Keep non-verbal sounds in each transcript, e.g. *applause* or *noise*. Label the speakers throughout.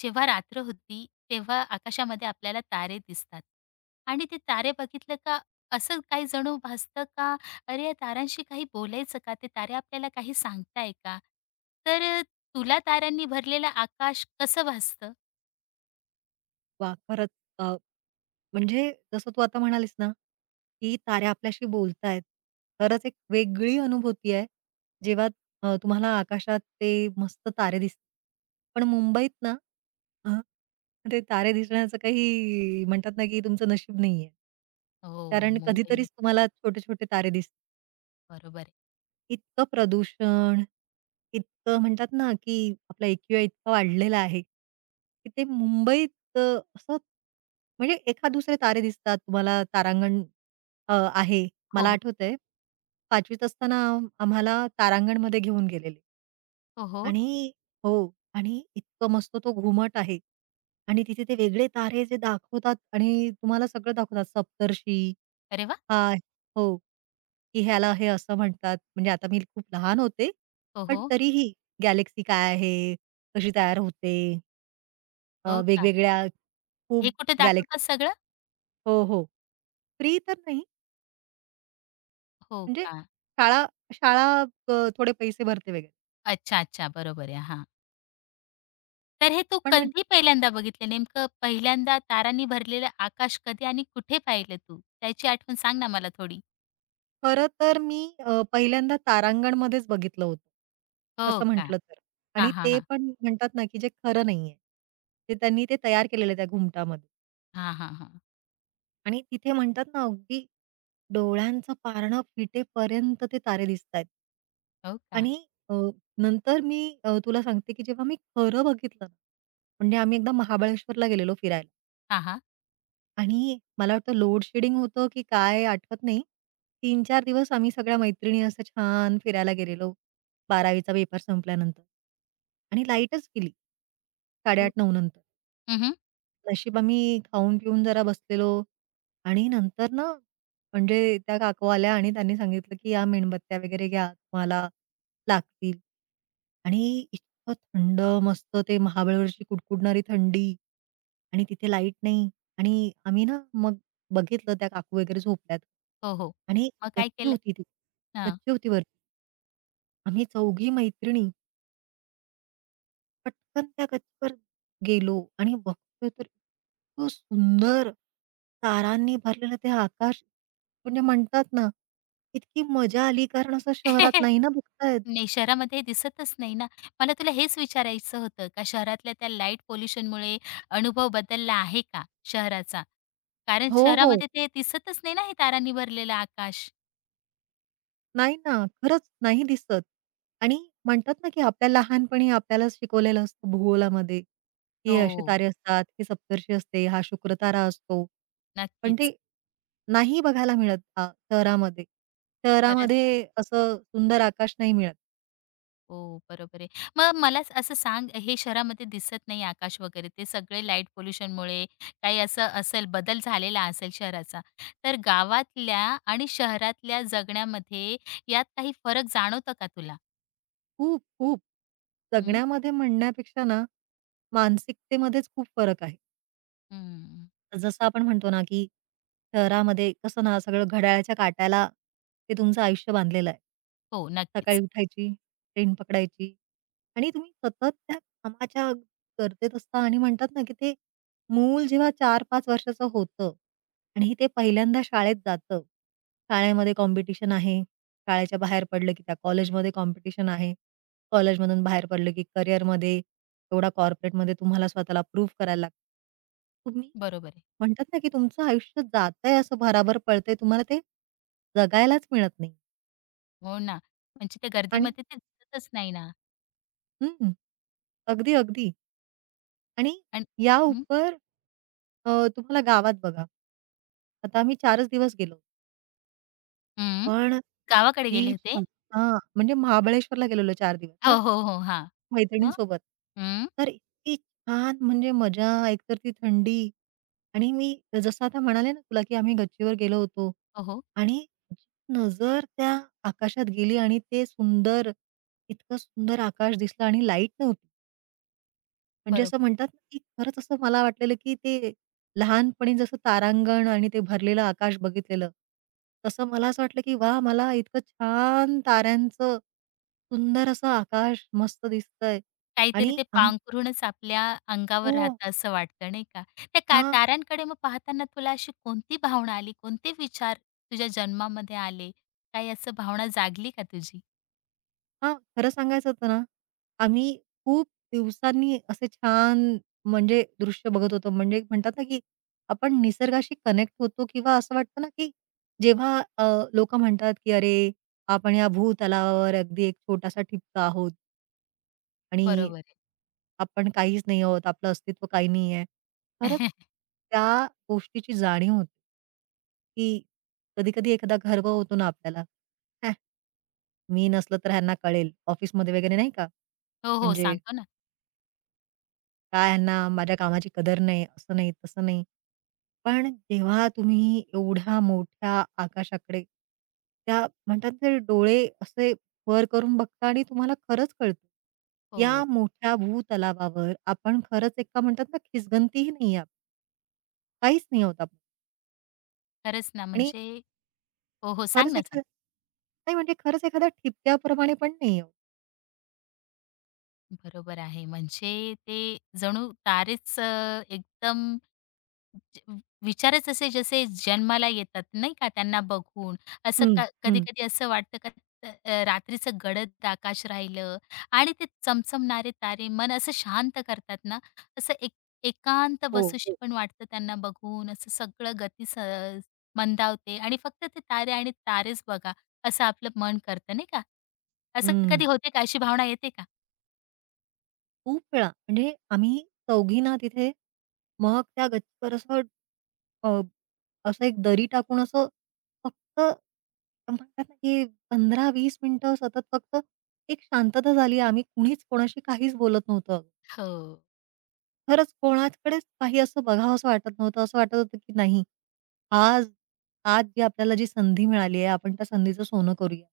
Speaker 1: जेव्हा रात्र होती, तेव्हा आकाशामध्ये आपल्याला तारे दिसतात आणि ते तारे बघितलं का असं काही जणू भासतं का, "अरे, या ताऱ्यांशी काही बोलायचं का? ते तारे आपल्याला काही सांगताय का?" तर तुला ताऱ्यांनी भरलेलं आकाश कसं भासतं?
Speaker 2: वाह! खरंच अ, म्हणजे जसं तू आता म्हणालीस ना, की तारे आपल्याशी बोलतायत. खरंच एक वेगळी अनुभूती आहे, जेव्हा तुम्हाला आकाशात ते मस्त तारे दिसतात. पण मुंबईत ना, अ, ते तारे दिसण्याचं काही म्हणतात ना, की तुमचं नशीब नाहीये.
Speaker 1: हो,
Speaker 2: कारण कधीतरीच
Speaker 1: मुंबईमध्ये.
Speaker 2: तुम्हाला छोटे-छोटे तारे दिसतात.
Speaker 1: बरोबर आहे.
Speaker 2: इतकं प्रदूषण, इतकं म्हणतात ना, की आपला एक्यू इतका वाढलेला आहे, की ते मुंबईत असं म्हणजे एखाद-दुसरे तारे दिसतात. तुम्हाला तारांगण आहे.
Speaker 1: हो,
Speaker 2: मला
Speaker 1: हो.
Speaker 2: आठवतंय 5वीत असताना आम्हाला तारांगणमध्ये घेऊन गेलेले.
Speaker 1: हो, हो.
Speaker 2: आणि हो. आणि इतकं मस्त तो घुमट आहे आणि तिथे ते वेगळे तारे जे दाखवतात आणि तुम्हाला सगळं दाखवतात. सप्तर्षी,
Speaker 1: अरे वाह!
Speaker 2: हा, हो, की ह्याला हे असं म्हणतात. म्हणजे आता मी खूप लहान होते,
Speaker 1: हो,
Speaker 2: पण
Speaker 1: हो.
Speaker 2: तरीही गॅलेक्सी काय आहे? कशी तयार होते?
Speaker 1: हो का?
Speaker 2: वेगवेगळ्या
Speaker 1: हे
Speaker 2: खूप
Speaker 1: कुठे
Speaker 2: गॅलेक्सी.
Speaker 1: दाखवतात सगळं?
Speaker 2: हो, हो. फ्री तर नाही
Speaker 1: हो
Speaker 2: म्हणजे
Speaker 1: का?
Speaker 2: शाळा शाळा थोडे पैसे भरते वगैरे.
Speaker 1: अच्छा, अच्छा. बरोबर आहे. हां. तर हे तू
Speaker 2: पण म्हणजे
Speaker 1: कधी पहिल्यांदा बघितलं? नेमकं पहिल्यांदा तारांनी भरलेलं आकाश कधी आणि कुठे पाहिलं तू? त्याची आठवण सांग ना मला थोडी.
Speaker 2: खरं तर मी पहिल्यांदा तारांगणमध्येच बघितलं होतं.
Speaker 1: हो
Speaker 2: तसं
Speaker 1: का?
Speaker 2: म्हटलं तर आणि
Speaker 1: हां, हां,
Speaker 2: ते
Speaker 1: हां.
Speaker 2: पण म्हणतात ना, की जे खरं नाहीये. ते त्यांनी ते तयार केलेलं आहे त्या घुमटामध्ये
Speaker 1: हां, हां, हां.
Speaker 2: आणि तिथे म्हणतात ना, अगदी डोळ्यांचं पारणं फिटेपर्यंत ते तारे दिसतायत.
Speaker 1: हो का?
Speaker 2: आणि अ, नंतर मी तुला सांगते, की जेव्हा मी खरं बघितलं ना, म्हणजे आम्ही एकदा महाबळेश्वरला गेलेलो फिरायला.
Speaker 1: हां, हां.
Speaker 2: आणि मला वाटतं लोड शेडिंग होतं की काय आठवत नाही. 3-4 दिवस आम्ही सगळ्या मैत्रिणी असं छान फिरायला गेलेलो 12वीचा पेपर संपल्यानंतर. आणि लाईटच गेली
Speaker 1: हो.
Speaker 2: 8:30-9 नंतर.
Speaker 1: हं,
Speaker 2: नशीब आम्ही खाऊन-पिऊन जरा बसलेलो आणि नंतर ना म्हणजे त्या काकू आल्या आणि त्यांनी सांगितलं की "या मेणबत्त्या वगैरे घ्या तुम्हाला लागतील." आणि इतकं थंड मस्त ते महाबळेवरची कुडकुडणारी थंडी आणि तिथे लाईट नाही आणि आम्ही ना मग बघितलं त्या काकू वगैरे झोपल्यात
Speaker 1: हो, हो.
Speaker 2: आणि
Speaker 1: मग काय
Speaker 2: गच्ची
Speaker 1: केलं?
Speaker 2: होती ती.
Speaker 1: हां.
Speaker 2: गच्ची होती वरती. आम्ही चौघी मैत्रिणी पटकन त्या गच्चीवर गेलो आणि बघतोय तर इतकं सुंदर तारांनी भरलेलं ते आकाश. म्हणजे म्हणतात ना, इतकी मजा आली कारण असं शहरात
Speaker 1: *laughs*
Speaker 2: नाही ना बघतायत.
Speaker 1: नाही, शहरामध्ये हे दिसतच नाही ना. मला तुला हेच विचारायचं होतं का शहरातल्या त्या लाईट पोल्युशनमुळे अनुभव बदलला आहे का शहराचा? कारण
Speaker 2: हो, हो.
Speaker 1: शहरामध्ये ते दिसतच नाही ना हे तारांनी भरलेलं आकाश.
Speaker 2: नाही ना, खरंच नाही दिसत. आणि म्हणतात ना, की आपल्या लहानपणी आपल्याला शिकवलेलं असतं भूगोलामध्ये, की असे
Speaker 1: हो,
Speaker 2: तारे असतात, ही सप्तर्षी असते, हा शुक्र तारा असतो. पण ते
Speaker 1: नक्कीच.
Speaker 2: नाही बघायला मिळत शहरामध्ये.
Speaker 1: खरंच
Speaker 2: शहरामध्ये असं सुंदर आकाश नाही मिळत.
Speaker 1: हो, बरोबर आहे. मग मला असं सांग, हे शहरामध्ये दिसत नाही आकाश वगैरे, ते सगळे लाईट पोल्युशनमुळे काही असं असेल, बदल झालेला असेल शहराचा. तर गावातल्या आणि शहरातल्या जगण्यामध्ये यात काही फरक जाणवतो का तुला?
Speaker 2: खूप, खूप
Speaker 1: हं,
Speaker 2: जगण्यामध्ये म्हणण्यापेक्षा ना, मानसिकतेमध्येच खूप फरक आहे.
Speaker 1: हं.
Speaker 2: जसं आपण म्हणतो ना, की शहरामध्ये कसं ना, सगळं घड्याळाच्या काट्याला ते तुमचं आयुष्य बांधलेलं आहे.
Speaker 1: हो,
Speaker 2: सकाळी
Speaker 1: नक्कीच.
Speaker 2: उठायची, ट्रेन पकडायची आणि तुम्ही सतत त्या कामाच्या गर्दीत असता आणि म्हणतात ना, की ते मूल जेव्हा चार 5 वर्षाचं होतं आणि ते पहिल्यांदा शाळेत जातं. शाळेमध्ये कॉम्पिटिशन आहे. शाळेच्या बाहेर पडलं, की त्या कॉलेजमध्ये कॉम्पिटिशन आहे. कॉलेजमधून बाहेर पडलं, की करिअरमध्ये, एवढा कॉर्पोरेटमध्ये तुम्हाला स्वतःला प्रूव्ह करायला लागतं. तुम्ही
Speaker 1: बरोबर आहे.
Speaker 2: म्हणतात ना, की तुमचं आयुष्य जातंय असं भराभर पळतंय. तुम्हाला ते जगायलाच मिळत नाही.
Speaker 1: हो ना. म्हणजे त्या
Speaker 2: आणि
Speaker 1: गर्दीमध्ये ते दिसतच नाही ना.
Speaker 2: हं, अगदी, अगदी. आणि
Speaker 1: आणि
Speaker 2: या
Speaker 1: हं,
Speaker 2: उपर तुम्हाला गावात बघा. आता आम्ही 4च दिवस गेलो.
Speaker 1: हं.
Speaker 2: पण
Speaker 1: गावाकडे
Speaker 2: जी
Speaker 1: गेले होते?
Speaker 2: हां, म्हणजे महाबळेश्वरला गेलेलो 4 दिवस
Speaker 1: हो,
Speaker 2: ना.
Speaker 1: हो, हो. हां. मग?
Speaker 2: मैत्रिणींसोबत.
Speaker 1: हं.
Speaker 2: तर इतकी छान म्हणजे मजा, एकतर ती थंडी आणि मी जसं आता म्हणाले ना तुला, की आम्ही गच्चीवर गेलो होतो
Speaker 1: हो, हो.
Speaker 2: आणि नजर त्या आकाशात गेली आणि ते सुंदर, इतकं सुंदर आकाश दिसलं आणि लाईट नव्हती. म्हणजे असं
Speaker 1: बरोबर.
Speaker 2: म्हणतात ना, की खरंच असं मला वाटलेलं, की ते लहानपणी जसं तारांगण आणि ते भरलेलं आकाश बघितलेलं, तसं मला असं वाटलं, की वा मला इतकं छान ताऱ्यांचं सुंदर असं आकाश मस्त दिसतंय
Speaker 1: काहीतरी
Speaker 2: आणि
Speaker 1: ते
Speaker 2: आम्ही
Speaker 1: पांघरूणच आपल्या
Speaker 2: हो.
Speaker 1: अंगावर राहतं असं वाटतं नाही का? त्या का
Speaker 2: हां.
Speaker 1: ताऱ्यांकडे मग पाहताना तुला अशी कोणती भावना आली, कोणते विचार तुझ्या जन्मामध्ये आले? काही असं भावना जागली का तुझी?
Speaker 2: हां, खरं सांगायचं होतं ना, आम्ही खूप दिवसांनी असे छान म्हणजे दृश्य बघत होतो. म्हणजे एक म्हणतात ना, की आपण निसर्गाशी कनेक्ट होतो किंवा असं वाटतं ना, की जेव्हा लोकं म्हणतात, की "अरे, आपण या भूतलावर अगदी एक छोटासा ठिपका आहोत आणि
Speaker 1: बरोबर आहे.
Speaker 2: आपण काहीच नाही आहोत, आपलं अस्तित्व काही नाही आहे." खरंच
Speaker 1: *laughs*
Speaker 2: त्या गोष्टीची जाणीव होते. की कधी-कधी एखादा गर्व होतो ना आपल्याला. *laughs* मी नसलं तर ह्यांना कळेल ऑफिसमध्ये वगैरे नाही का?
Speaker 1: हो, हो.
Speaker 2: म्हणजे
Speaker 1: सांगतो ना.
Speaker 2: काय ह्यांना माझ्या कामाची कदर नाही, असं नाही, तसं नाही. पण जेव्हा तुम्ही एवढ्या मोठ्या आकाशाकडे त्या म्हणतात ते डोळे असे वर करून बघता आणि तुम्हाला खरंच कळतं. या
Speaker 1: हो.
Speaker 2: मोठ्या भूतलावावर आपण खरंच एक का म्हणतात ना खिसगंतीही नाही आहोत. काहीच नाही आहोत आपण
Speaker 1: खरंच ना
Speaker 2: आणि
Speaker 1: म्हणजे हो, हो. सांग
Speaker 2: खरंच
Speaker 1: ना, सांग.
Speaker 2: एखाद्या नाही म्हणजे खरंच एखाद्या ठिपक्याप्रमाणे पण नाही आहोत.
Speaker 1: बरोबर आहे. म्हणजे ते जणू तारेच एकदम ज विचारच असे जसे जन्माला येतात नाही का त्यांना बघून. असं
Speaker 2: हं, हं.
Speaker 1: कधी-कधी असं वाटतं का रात्रीचं गडद आकाश राहिलं आणि ते चमचमणारे तारे मन असं शांत करतात ना, असं एक एकांत
Speaker 2: हो,
Speaker 1: बसूशी
Speaker 2: हो.
Speaker 1: पण वाटतं त्यांना बघून. असं सगळं गती मंदावते आणि फक्त ते तारे आणि तारेच बघा, असं आपलं मन करतं नाही का? असं
Speaker 2: हं.
Speaker 1: कधी होते का? अशी भावना येते का?
Speaker 2: खूप वेळा. म्हणजे आम्ही चौघी ना तिथे मग त्या गच्चीवर असं अ, असं एक दरी टाकून असं फक्त म्हणतात ना, की 15-20 मिनिटं सतत फक्त एक शांतता झाली. आम्ही कुणीच कोणाशी काहीच बोलत नव्हतं.
Speaker 1: हो,
Speaker 2: खरंच कोणाकडेच काही असं बघावसं वाटत नव्हतं. असं वाटत होतं, की नाही आज आज जी आपल्याला जी संधी मिळाली आहे, आपण त्या संधीचं सोनं करूया.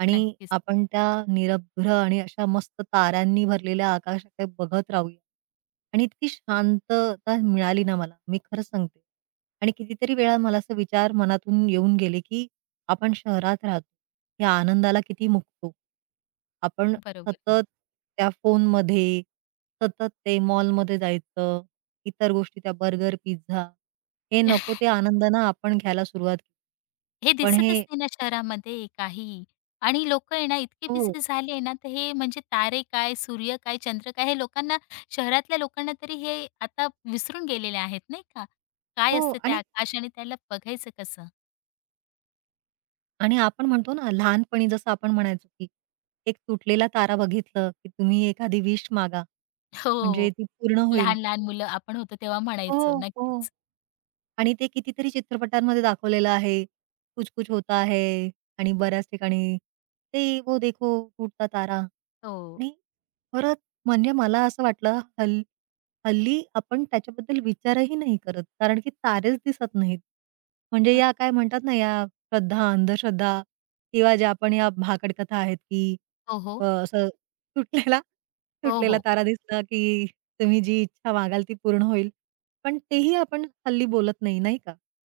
Speaker 2: आणि
Speaker 1: नक्कीच.
Speaker 2: आपण त्या निरभ्र आणि अशा मस्त ताऱ्यांनी भरलेल्या आकाशाकडे बघत राहूया. आणि इतकी शांतता मिळाली ना मला, मी खरंच सांगते. आणि कितीतरी वेळा मला असे विचार मनातून येऊन गेले, की आपण शहरात राहतो. या आनंदाला किती मुकतो. आपण
Speaker 1: बरोबर ना.
Speaker 2: सतत त्या फोनमध्ये, सतत ते मॉलमध्ये जायचं, इतर गोष्टी त्या बर्गर, पिझ्झा हे नको ते आनंदानं आपण घ्यायला सुरुवात केली.
Speaker 1: हे
Speaker 2: पण
Speaker 1: दिसतच
Speaker 2: हे
Speaker 1: नाही ना शहरामध्ये काही. आणि लोकं आहे ना इतके
Speaker 2: हो,
Speaker 1: बिझी झाले आहे ना, तर हे म्हणजे तारे काय, सूर्य काय, चंद्र काय, हे लोकांना शहरातल्या लोकांना तरी हे आता विसरून गेलेले आहेत नाही का?
Speaker 2: हो
Speaker 1: काय असतं ते
Speaker 2: आणि
Speaker 1: आकाश आणि त्याला बघायचं कसं?
Speaker 2: आणि आपण म्हणतो ना लहानपणी जसं आपण म्हणायचो, की एक तुटलेला तारा बघितलं, की तुम्ही एखादी विश मागा,
Speaker 1: हो.
Speaker 2: म्हणजे ती पूर्ण होईल.
Speaker 1: लहान-लहान मुलं आपण होतो तेव्हा म्हणायचो.
Speaker 2: हो, हो.
Speaker 1: नक्कीच.
Speaker 2: आणि ते कितीतरी चित्रपटांमध्ये दाखवलेलं आहे. कुछ कुछ होता है आणि बऱ्याच ठिकाणी ते वो देखो टूटता तारा
Speaker 1: हो.
Speaker 2: आणि खरंच म्हणजे मला असं वाटलं हल्ली आपण त्याच्याबद्दल विचारही नाही करत. कारण की तारेच दिसत नाहीत. म्हणजे
Speaker 1: बरो
Speaker 2: या काय म्हणतात ना या श्रद्धा, अंधश्रद्धा किंवा ज्या आपण या भाकड कथा आहेत की
Speaker 1: हो, हो.
Speaker 2: असं तुटलेला
Speaker 1: हो,
Speaker 2: तुटलेला
Speaker 1: हो.
Speaker 2: तारा दिसला की तुम्ही जी इच्छा मागाल ती पूर्ण होईल. पण तेही आपण हल्ली बोलत नाही, नाही का?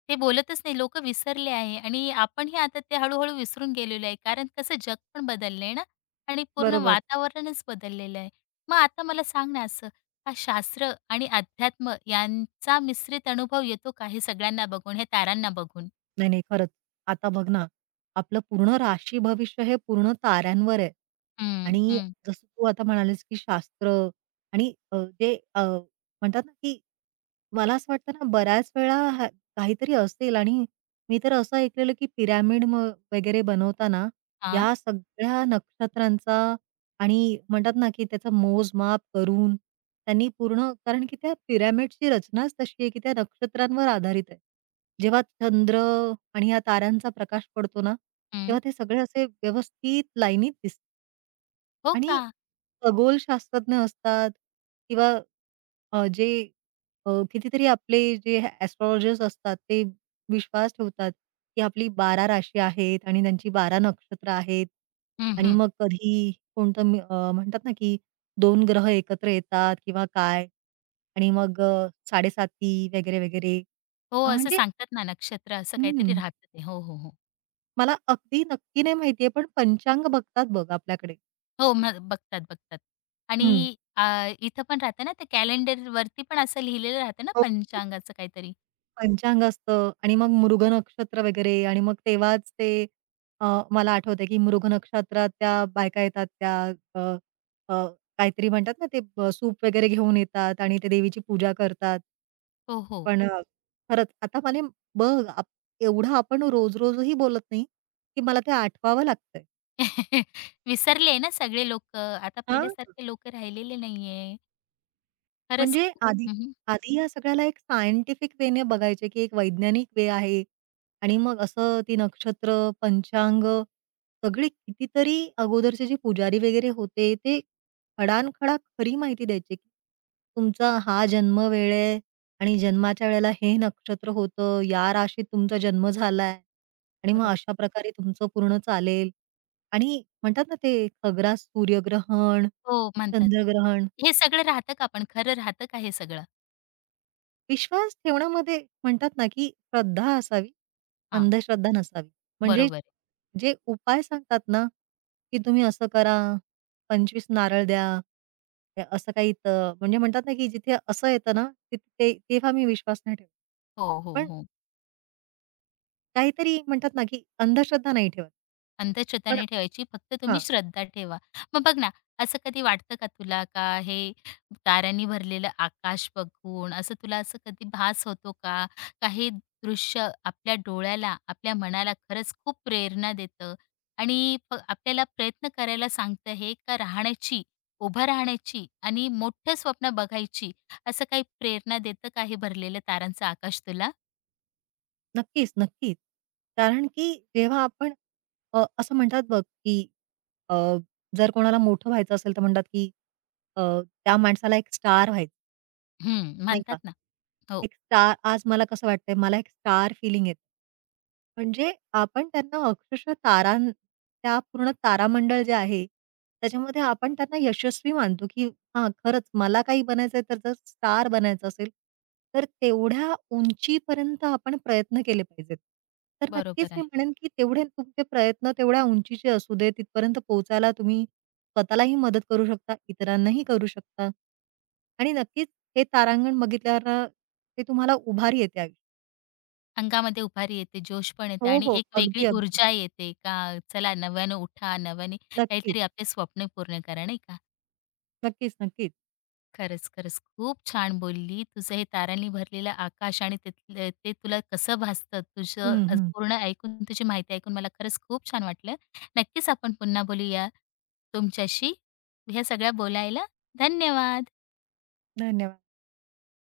Speaker 1: ते बोलतच नाही. लोक विसरले आहे आणि आपणही आता ते हळू-हळू विसरून गेलेलो आहे. कारण कसं जग पण बदललंय ना आणि पूर्ण
Speaker 2: बरोबर.
Speaker 1: वातावरणच बदललेलं आहे. मग आता मला सांग ना असं, हा शास्त्र आणि अध्यात्म यांचा मिश्रित अनुभव येतो का हे सगळ्यांना बघून, हे तारांना बघून?
Speaker 2: नाही, नाही. खरंच. आता बघ ना, आपलं पूर्ण राशी भविष्य हे पूर्ण ताऱ्यांवर आहे.
Speaker 1: हं,
Speaker 2: आणि
Speaker 1: हं.
Speaker 2: जसं तू आता म्हणालीस, की शास्त्र आणि जे म्हणतात ना, की मला असं वाटतं ना, बऱ्याच वेळा हा काहीतरी असेल आणि मी तर असं ऐकलेलं, की पिरॅमिड वगैरे बनवताना
Speaker 1: हां,
Speaker 2: या सगळ्या नक्षत्रांचा आणि म्हणतात ना, की त्याचं मोजमाप करून त्यांनी पूर्ण कारण की त्या पिरॅमिडची रचनाच तशी आहे, की त्या नक्षत्रांवर आधारित आहे. जेव्हा चंद्र आणि या ताऱ्यांचा प्रकाश पडतो ना,
Speaker 1: हं.
Speaker 2: तेव्हा ते सगळे असे व्यवस्थित लाईनीत दिसतात.
Speaker 1: हो
Speaker 2: आणि
Speaker 1: का?
Speaker 2: खगोलशास्त्रज्ञ असतात किंवा जे कितीतरी आपले जे एस्ट्रोलॉजर्स असतात, ते विश्वास ठेवतात, की आपली 12 राशी आहेत आणि त्यांची 12 नक्षत्र आहेत.
Speaker 1: हं,
Speaker 2: आणि
Speaker 1: हं.
Speaker 2: मग कधी कोणतं मी म्हणतात ना, की 2 ग्रह एकत्र येतात किंवा काय आणि मग 7.5 वगैरे, वगैरे.
Speaker 1: हो, असं
Speaker 2: म्हणजे
Speaker 1: सांगतात ना नक्षत्र असं काहीतरी
Speaker 2: हं.
Speaker 1: राहतं ते. हो, हो, हो.
Speaker 2: मला अगदी नक्की नाही माहितीये, पण पंचांग बघतात बघ आपल्याकडे.
Speaker 1: हो, मग बघतात, बघतात.
Speaker 2: हं.
Speaker 1: आणि इथं पण राहतं ना ते कॅलेंडरवरती पण असं लिहिलेलं राहतं ना
Speaker 2: हो, हो.
Speaker 1: पंचांगाचं काहीतरी?
Speaker 2: पंचांग असतं आणि मग मृग नक्षत्र वगैरे आणि मग तेव्हाच ते अ, मला आठवतंय की मृग नक्षत्रात त्या बायका येतात त्या अ, अ, काहीतरी म्हणतात ना ते सूप वगैरे घेऊन येतात आणि ते देवीची पूजा करतात.
Speaker 1: हो, हो.
Speaker 2: पण खरंच आता मला बघ, एवढं आपण रोज-रोजही बोलत नाही, की मला ते आठवावं लागतंय.
Speaker 1: *laughs* विसरले ना सगळे लोक, आता
Speaker 2: हां.
Speaker 1: पहिल्यासारखे लोकं राहिलेले नाहीये. खरंच
Speaker 2: म्हणजे आधी
Speaker 1: हं, हं.
Speaker 2: आधी या सगळ्याला एक सायंटिफिक वेने बघायचे, की एक वैज्ञानिक वे आहे आणि मग असं ती नक्षत्र, पंचांग सगळी कितीतरी अगोदरचे जे पुजारी वगैरे होते, ते खडानखडा खरी माहिती द्यायचे, की तुमचा हा जन्म वेळ आहे आणि जन्माच्या वेळेला हे नक्षत्र होतं, या राशीत तुमचा जन्म झालाय आणि मग अशा
Speaker 1: बरोबर.
Speaker 2: प्रकारे तुमचं पूर्ण चालेल आणि म्हणतात ना ते खग्रास सूर्यग्रहण,
Speaker 1: हो, म्हणतात.
Speaker 2: चंद्रग्रहण
Speaker 1: हे सगळं राहतं का पण खरं राहतं का हे सगळं?
Speaker 2: विश्वास ठेवण्यामध्ये म्हणतात ना, की श्रद्धा असावी,
Speaker 1: हां,
Speaker 2: अंधश्रद्धा नसावी. म्हणजे
Speaker 1: बरोबर आहे.
Speaker 2: जे उपाय सांगतात ना, की तुम्ही असं करा, 25 नारळ द्या. हे असं काही म्हणजे म्हणतात ना, की जिथे असं येतं ना, तिथे ते- तेव्हा मी विश्वास नाही ठेवत.
Speaker 1: हो, हो,
Speaker 2: पण
Speaker 1: हो.
Speaker 2: काहीतरी म्हणतात ना, की अंधश्रद्धा नाही ठेवत.
Speaker 1: अंधश्रद्धा
Speaker 2: पण
Speaker 1: नाही ठेवायची, फक्त तुम्ही श्रद्धा ठेवा. मग बघ ना, असं कधी वाटतं का तुला का हे ताऱ्यांनी भरलेलं आकाश बघून असं तुला असं कधी भास होतो का? का हे दृश्य आपल्या डोळ्याला, आपल्या मनाला खरंच खूप प्रेरणा देतं आणि आपल्याला प्रयत्न करायला सांगतं हे का राहण्याची, उभं राहण्याची आणि मोठं स्वप्न बघायची, असं काही प्रेरणा देतं का हे भरलेलं तारांचं आकाश तुला?
Speaker 2: नक्कीच, नक्कीच. कारण की जेव्हा आपण असं म्हणतात बघ, की अ, जर कोणाला मोठं व्हायचं असेल, तर म्हणतात, की अ, त्या माणसाला एक स्टार व्हायचं.
Speaker 1: हं,
Speaker 2: नाही
Speaker 1: म्हणतात
Speaker 2: का?
Speaker 1: ना. हो,
Speaker 2: एक स्टार आज मला कसं वाटतंय, मला एक स्टार फीलिंग येतं. म्हणजे आपण त्यांना अक्षरशः त्या पूर्ण तारामंडळ जे आहे, त्याच्यामध्ये आपण त्यांना यशस्वी मानतो, की हां, खरंच मला काही बनायचंय तर जर स्टार बनायचं असेल, तर तेवढ्या उंचीपर्यंत आपण प्रयत्न केले पाहिजेत. तर नक्कीच
Speaker 1: बरोबर
Speaker 2: मी
Speaker 1: आहे.
Speaker 2: म्हणेन, की तेवढे तुमचे प्रयत्न तेवढ्या उंचीचे असू दे, तिथपर्यंत पोहोचायला तुम्ही स्वतःलाही मदत करू शकता, इतरांनाही करू शकता. आणि नक्कीच हे तारांगण बघितल्यावर ते तुम्हाला उभारी येते आयुष्यात.
Speaker 1: अंगामध्ये उभारी येते, जोश पण
Speaker 2: हो,
Speaker 1: येते आणि
Speaker 2: हो.
Speaker 1: एक
Speaker 2: अगदी,
Speaker 1: वेगळी
Speaker 2: अगदी.
Speaker 1: ऊर्जा येते का चला नव्यानं उठा, नव्याने
Speaker 2: नक्कीच,
Speaker 1: काहीतरी आपले स्वप्न पूर्ण करा, नाही का?
Speaker 2: नक्कीच, नक्कीच.
Speaker 1: खरंच, खरंच खूप छान बोलली. तुझं हे तारांनी भरलेलं आकाश आणि तिथलं ते तुला कसं भासतं तुझं
Speaker 2: हं, हं.
Speaker 1: पूर्ण ऐकून तुझी माहिती ऐकून मला खरंच खूप छान वाटलं. नक्कीच आपण पुन्हा बोलूया तुमच्याशी ह्या सगळ्या बोलायला. धन्यवाद.
Speaker 2: धन्यवाद.